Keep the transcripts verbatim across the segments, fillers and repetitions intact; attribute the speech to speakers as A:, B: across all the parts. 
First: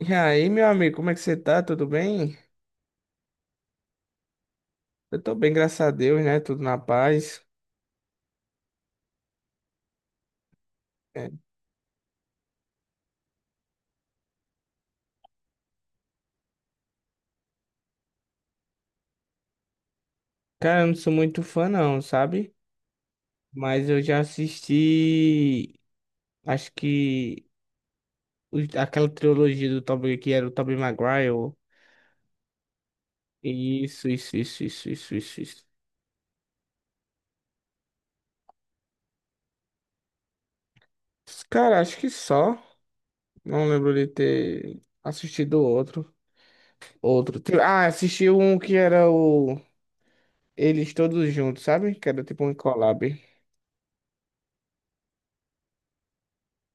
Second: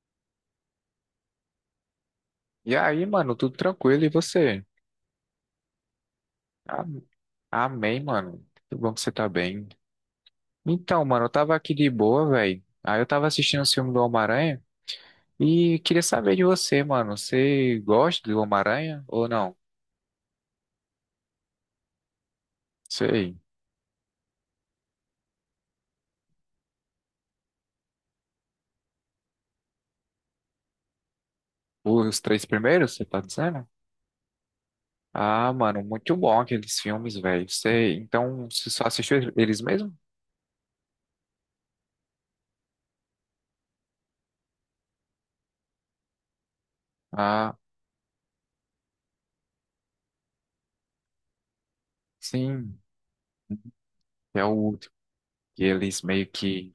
A: E aí, meu amigo, como é que você tá? Tudo bem?
B: E aí, mano, tudo tranquilo e você?
A: Eu tô bem, graças a Deus, né? Tudo na
B: Ah,
A: paz.
B: amém, mano. Que bom que você tá bem. Então, mano, eu
A: É.
B: tava aqui de boa, velho. Aí eu tava assistindo o filme do Homem-Aranha e queria saber de você, mano. Você gosta do Homem-Aranha ou não?
A: Cara, eu não sou muito fã, não, sabe?
B: Sei.
A: Mas eu já assisti, acho que os- aquela trilogia do Tobey, que era o Tobey Maguire.
B: Os três primeiros, você tá dizendo?
A: Isso, isso, isso, isso, isso, isso,
B: Ah,
A: isso.
B: mano, muito bom aqueles filmes, velho. Sei. Então, você só assistiu eles mesmo?
A: Cara, acho que só. Não lembro de ter assistido outro. Outro.
B: Ah,
A: Tipo, ah, assisti um que era o Eles Todos Juntos, sabe? Que era tipo um
B: sim.
A: collab.
B: É o último. E eles meio que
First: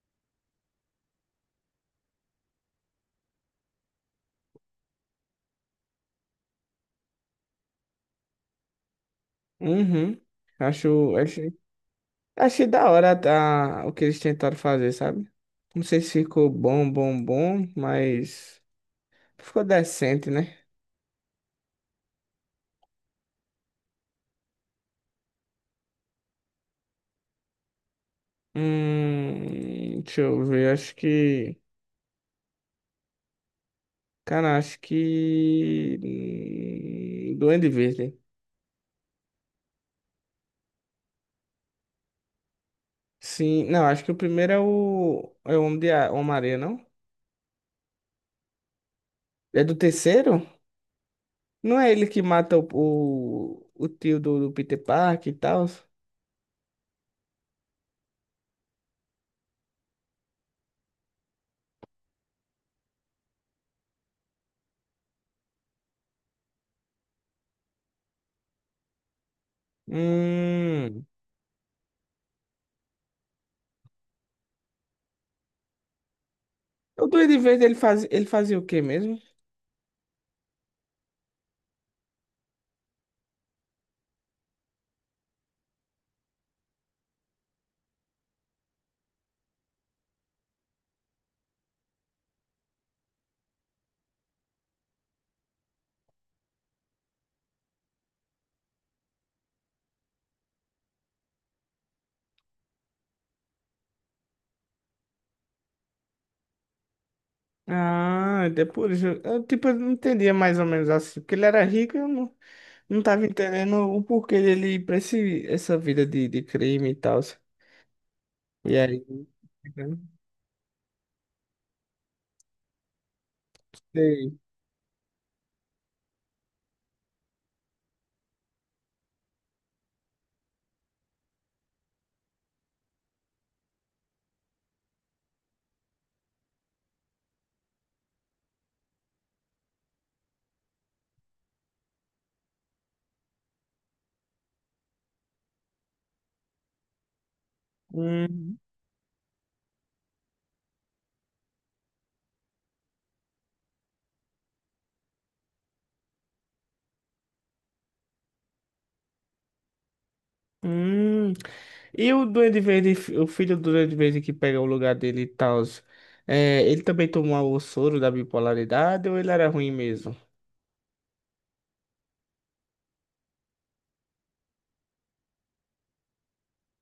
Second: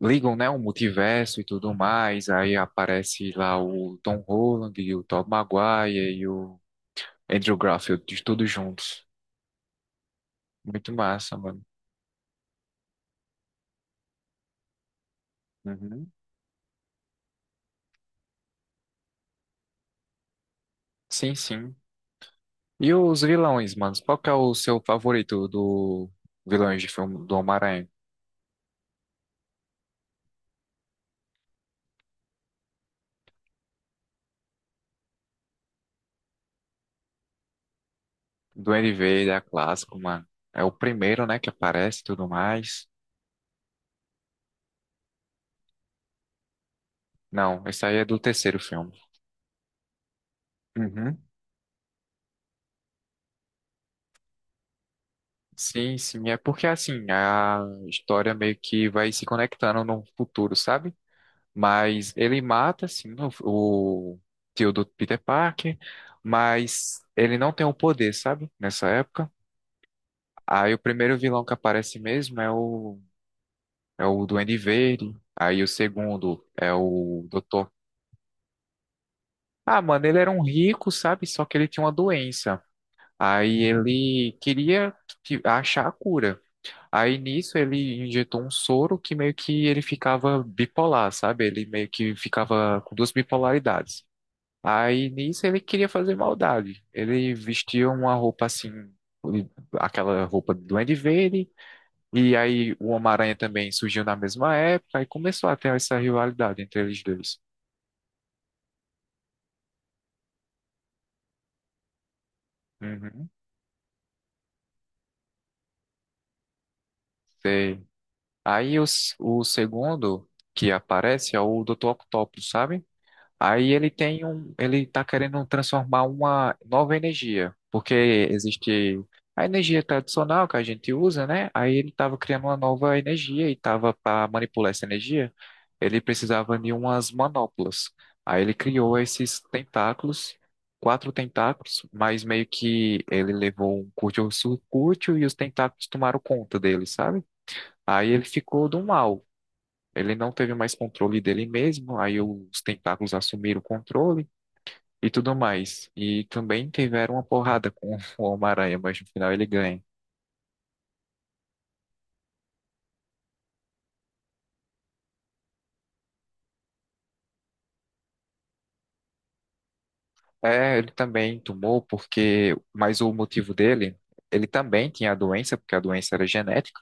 B: ligam, né, o multiverso e tudo mais, aí aparece lá o Tom Holland e o Tobey Maguire e o Andrew Garfield, de todos juntos.
A: Uhum.
B: Muito
A: Acho.
B: massa, mano.
A: Achei da hora tá, o que eles tentaram fazer, sabe? Não sei se
B: Uhum.
A: ficou bom, bom, bom, mas ficou decente, né?
B: Sim, sim. E os vilões, mano? Qual que é o seu favorito do vilões de filme do Homem-Aranha?
A: Hum, deixa eu ver, acho que. Cara, acho que. hum, Duende Verde.
B: Do N V, é clássico, mano. É o primeiro, né, que aparece e tudo mais.
A: Sim, não, acho que o primeiro é o. É o Homem de A- Homem-Aranha, não?
B: Não, esse aí é do terceiro filme.
A: É do terceiro?
B: Uhum.
A: Não é ele que mata o, o, o tio do, do Peter Parker e tal?
B: Sim, sim, é porque assim, a história meio que vai se conectando no futuro, sabe? Mas ele mata, sim, o, o tio do Peter Parker, mas ele não tem o poder, sabe? Nessa época. Aí o
A: Hum.
B: primeiro vilão que aparece mesmo é o, é o Duende Verde. Aí o segundo é
A: O
B: o
A: Duende Verde
B: Doutor.
A: ele faz, ele fazia o quê mesmo?
B: Ah, mano, ele era um rico, sabe? Só que ele tinha uma doença. Aí ele queria que- achar a cura. Aí nisso ele injetou um soro que meio que ele ficava bipolar, sabe? Ele meio que ficava com duas bipolaridades. Aí nisso ele queria fazer maldade. Ele vestia uma roupa assim, aquela roupa do Duende Verde, e aí o Homem-Aranha também surgiu na mesma época, e começou a ter essa rivalidade entre eles dois.
A: Ah, depois eu, eu, tipo, eu não entendia mais ou menos assim, porque ele era rico e eu não, não tava
B: Uhum,
A: entendendo o porquê dele ir pra esse, essa vida de, de crime e tal.
B: sei.
A: E
B: Aí
A: aí,
B: os- o
A: eu não
B: segundo que aparece é o doutor Octopus, sabe? Aí ele tem
A: sei.
B: um, ele está querendo transformar uma nova energia, porque existe a energia tradicional que a gente usa, né? Aí ele estava criando uma nova energia e estava para manipular essa energia, ele precisava de umas manoplas. Aí ele criou esses tentáculos, quatro tentáculos, mas meio que ele levou um curto-circuito e os tentáculos tomaram conta dele, sabe? Aí ele
A: Hum,
B: ficou do mal. Ele não teve mais controle dele mesmo, aí os tentáculos assumiram o controle e tudo mais. E também tiveram uma porrada com o Homem-Aranha, mas no final ele ganha.
A: hum. E o Duende Verde, o filho do Duende Verde que pega o lugar dele e tal, é, ele também tomou o soro da bipolaridade ou ele era ruim mesmo?
B: É, ele também tomou porque, mas o motivo dele, ele também tinha a doença, porque a doença era genética,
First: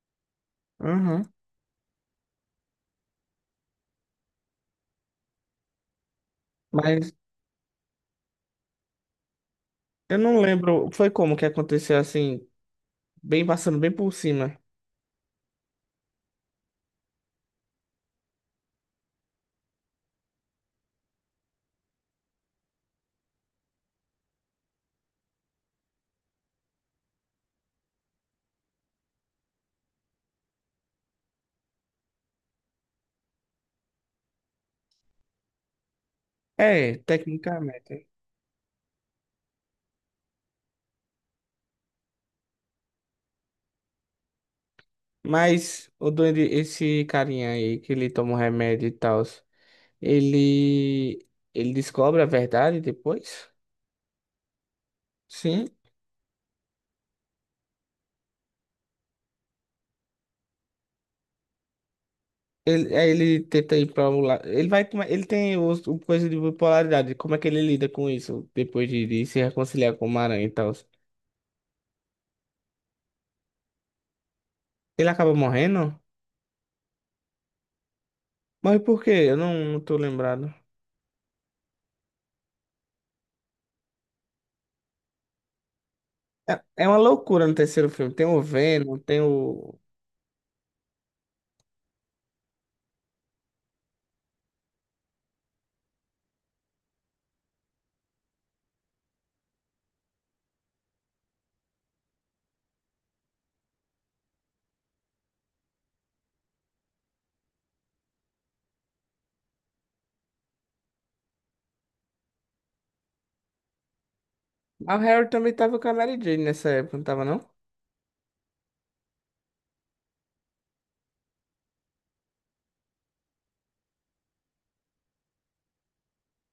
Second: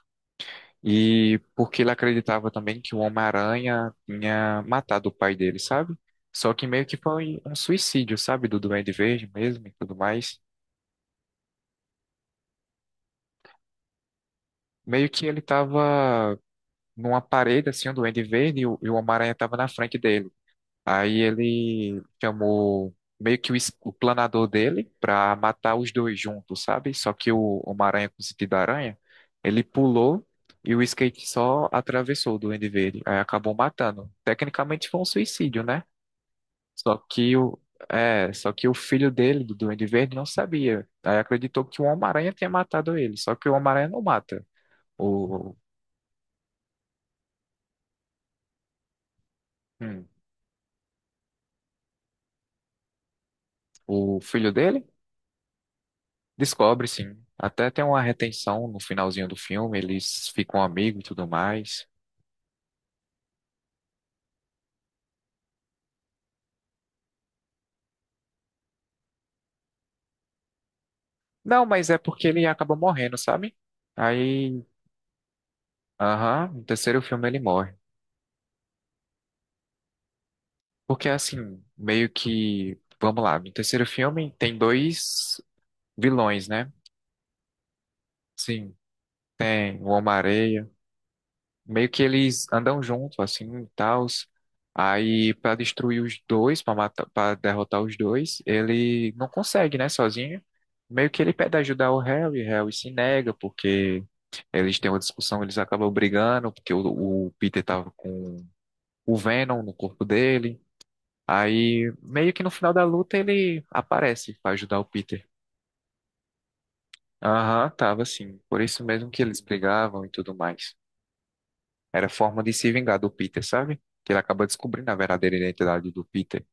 A: Uhum.
B: e porque ele acreditava também que o Homem-Aranha tinha matado o pai dele, sabe? Só que meio que
A: Mas
B: foi um suicídio, sabe? Do Duende Verde mesmo e tudo
A: eu
B: mais.
A: não lembro, foi como que aconteceu assim, bem passando bem por cima.
B: Meio que ele tava numa parede, assim, um duende verde, e o, e o Homem-Aranha tava na frente dele. Aí ele chamou meio que o, es- o planador dele pra matar os dois juntos, sabe? Só que o Homem-Aranha com sentido da aranha, ele pulou e o skate só atravessou o duende verde. Aí acabou matando. Tecnicamente foi um suicídio, né? Só
A: É,
B: que o,
A: tecnicamente.
B: é, Só que o filho dele, do Duende Verde, não sabia. Aí acreditou que o Homem-Aranha tinha matado ele. Só que o Homem-Aranha não mata o,
A: Mas o doente, esse carinha aí que ele toma o remédio e tal,
B: hum,
A: ele ele descobre a verdade depois?
B: o filho dele.
A: Sim.
B: Descobre, sim. Até tem uma retenção no finalzinho do filme, eles ficam amigos e tudo mais.
A: Ele, aí ele tenta ir pra um lado. Ele vai, tomar- ele tem o, o coisa de bipolaridade. Como é que ele lida com isso depois de, de se reconciliar com o Maranhão e tal?
B: Não, mas é porque ele acaba morrendo, sabe? Aí,
A: Ele acaba morrendo?
B: aham, no terceiro filme ele morre.
A: Mas por quê? Eu não, não tô lembrado.
B: Porque assim, meio que, vamos lá, no terceiro filme tem dois vilões,
A: É,
B: né?
A: é uma loucura no terceiro filme. Tem o
B: Sim,
A: Venom, tem o.
B: tem o Homem-Aranha meio que eles andam junto assim e tal. Aí pra destruir os dois, pra matar, para derrotar os dois, ele não consegue, né, sozinho. Meio que ele pede ajuda ao Harry, Harry se nega porque eles têm uma discussão, eles acabam brigando porque o, o Peter tava com o Venom no corpo dele. Aí meio que no final da luta ele aparece pra ajudar o
A: Ah, o
B: Peter.
A: Harry também tava com a Mary Jane nessa época, não tava não?
B: Aham, tava assim. Por isso mesmo que eles brigavam e tudo mais. Era forma de se vingar do Peter, sabe? Que ele acaba descobrindo a verdadeira identidade do Peter.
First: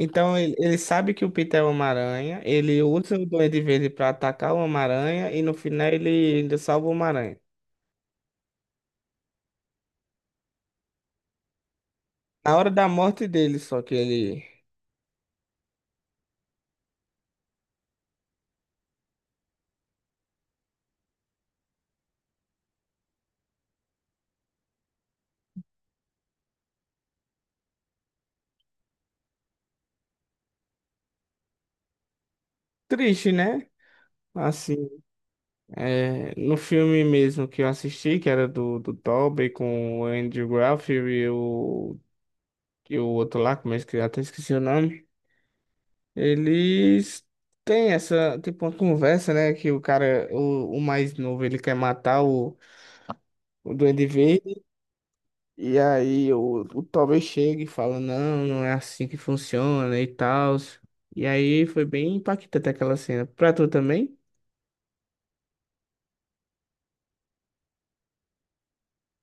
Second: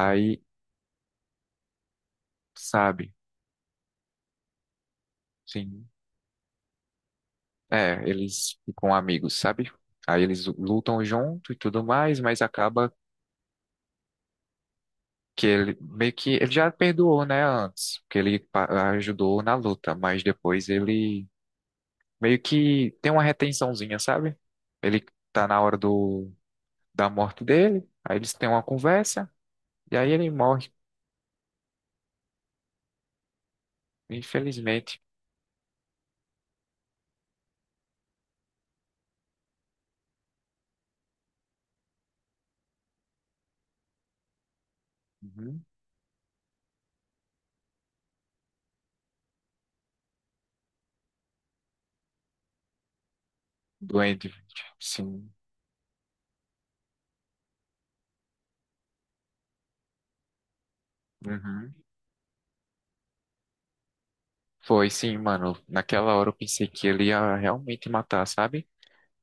A: Então ele, ele sabe que o Peter é o Homem-Aranha, ele
B: sabe?
A: usa o Duende Verde pra atacar o Homem-Aranha e no
B: Sim.
A: final ele ainda salva o Homem-Aranha.
B: É, eles ficam amigos, sabe? Aí eles lutam junto e tudo mais, mas
A: Na hora da
B: acaba
A: morte dele, só que ele.
B: que ele meio que ele já perdoou, né, antes, porque ele pa- ajudou na luta, mas depois ele meio que tem uma retençãozinha, sabe? Ele tá na hora do da morte dele, aí eles têm uma conversa e aí ele morre,
A: Triste, né? Assim,
B: infelizmente.
A: é, no filme mesmo que eu assisti, que era do, do Tobey com o Andrew Garfield e o, e o outro lá, como é que até esqueci o nome,
B: Uhum.
A: eles têm essa, tipo, uma conversa, né? Que o cara, o, o mais novo, ele quer matar o, o Duende
B: Doente,
A: Verde.
B: sim.
A: E aí o, o Toby chega e fala, não, não é assim que funciona e tal. E aí
B: Uhum.
A: foi bem impactante aquela cena. Pra tu também?
B: Foi sim, mano. Naquela hora eu pensei que ele ia realmente matar, sabe?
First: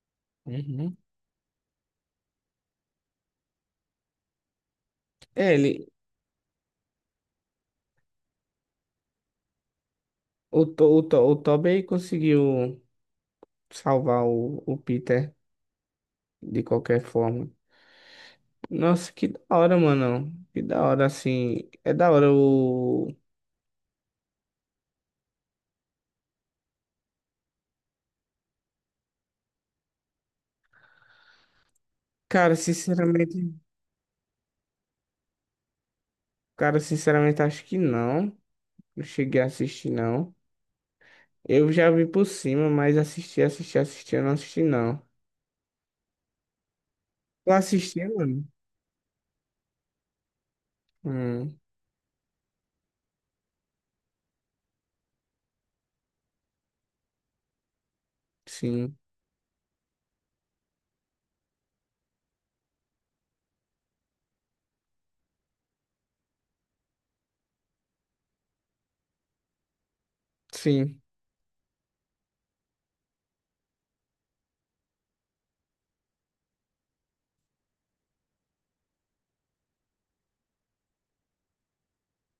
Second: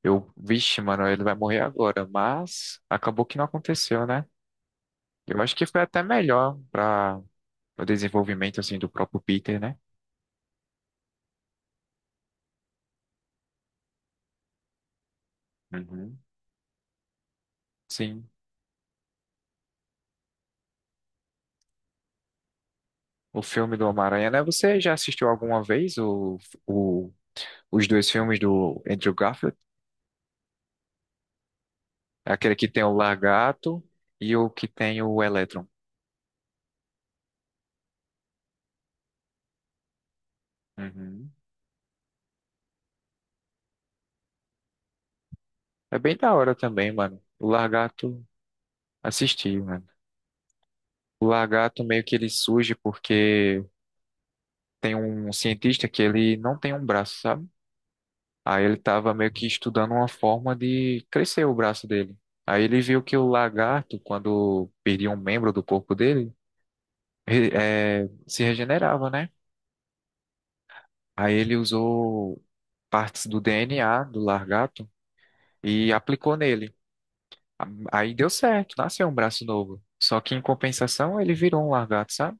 B: Eu, vixe,
A: Uhum.
B: mano, ele vai morrer agora, mas acabou que não aconteceu, né? Eu
A: É,
B: acho que foi
A: ele,
B: até melhor para o desenvolvimento assim do próprio Peter, né?
A: o, To- o, To- o Toby conseguiu salvar o, o Peter
B: Uhum.
A: de qualquer forma.
B: Sim.
A: Nossa, que da hora, mano. Que da hora, assim. É da hora o.
B: O filme do Homem-Aranha, né? Você já assistiu alguma vez o, o, os dois filmes do Andrew Garfield? É aquele
A: Cara,
B: que tem o
A: sinceramente.
B: Largato e o que tem o Electron.
A: Cara, sinceramente, acho que não. Não cheguei a assistir, não.
B: Uhum.
A: Eu já vi por cima, mas assisti, assisti, assisti, eu não assisti, não.
B: É bem da hora também, mano. O
A: Eu assisti.
B: Largato assisti, mano. O
A: Hum,
B: lagarto meio que ele surge porque tem um cientista que ele não tem um braço, sabe? Aí ele
A: sim,
B: tava meio que estudando uma forma de crescer o braço dele. Aí ele viu que o lagarto, quando perdia um membro do corpo dele, re- eh, se regenerava, né?
A: sim.
B: Aí ele usou partes do D N A do lagarto e aplicou nele. A- Aí deu certo, nasceu um braço novo. Só que em compensação ele virou um lagarto, sabe?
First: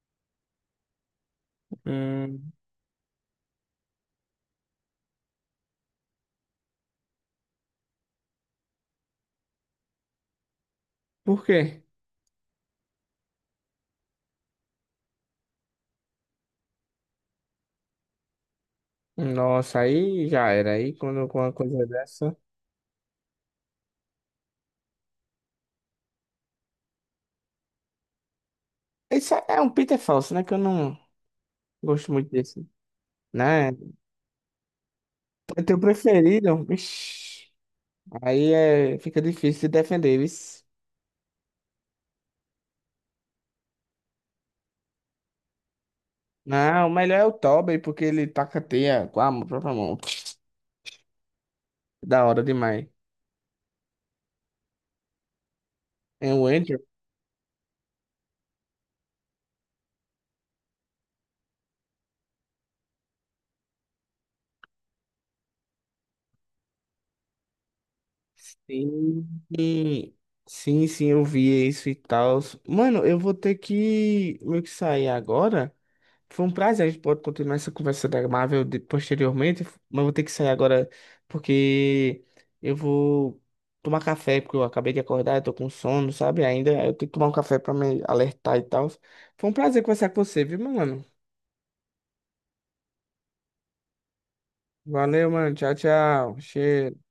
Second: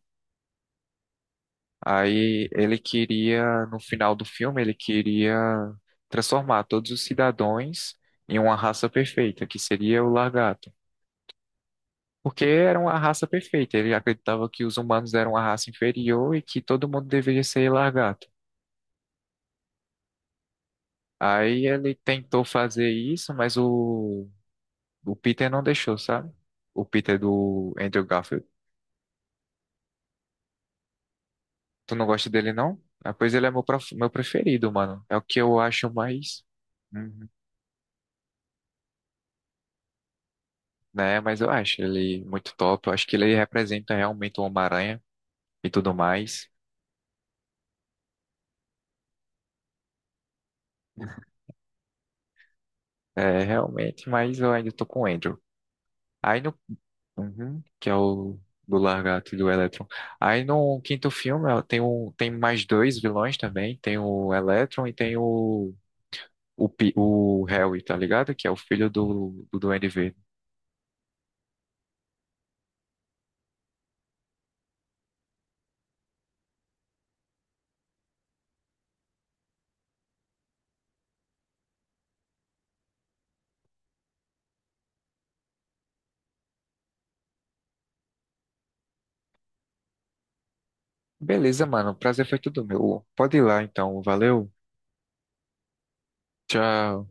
B: Aí
A: Hum,
B: ele queria, no final do filme, ele queria transformar todos os cidadãos em uma raça perfeita, que seria o Largato.
A: por quê?
B: Porque era uma raça perfeita, ele acreditava que os humanos eram uma raça inferior e que todo mundo deveria ser Largato.
A: Nossa, aí já era. Aí quando com uma
B: Aí
A: coisa
B: ele
A: dessa.
B: tentou fazer isso, mas o, o Peter não deixou, sabe? O Peter do Andrew Garfield.
A: Isso é um Peter falso, né? Que eu não
B: Tu não
A: gosto
B: gosta
A: muito
B: dele,
A: desse.
B: não? Ah, pois ele é meu,
A: Né?
B: prof- meu preferido, mano. É o que eu
A: É teu
B: acho mais.
A: preferido.
B: Hum,
A: Ixi, aí é, fica difícil de defender, isso.
B: né? Mas eu acho ele muito top. Eu acho que ele representa realmente o Homem-Aranha e tudo mais.
A: Não, o melhor é o Tobey, porque ele taca teia com a própria mão. Da hora demais.
B: É, realmente, mas eu ainda tô com o Andrew.
A: É
B: Aí
A: o
B: no.
A: Andrew.
B: Uhum, que é o do Largato e do Electron. Aí no quinto filme ó, tem, um, tem mais dois vilões também. Tem o Electron e tem o. O, Pi- o Harry, tá ligado? Que é o filho
A: Sim,
B: do, do Duende Verde.
A: sim, sim, eu vi isso e tal. Mano, eu vou ter que meio que sair agora. Foi um prazer, a gente pode continuar essa conversa da Marvel de- posteriormente, mas vou ter que sair agora porque eu vou tomar café, porque eu acabei de acordar, eu tô com sono, sabe? Ainda eu tenho que tomar um café pra me alertar e tal. Foi um prazer conversar com você, viu, meu mano?
B: Beleza, mano. O prazer foi tudo meu. Pode ir lá, então. Valeu.
A: Valeu, mano. Tchau, tchau. Cheiro.
B: Tchau.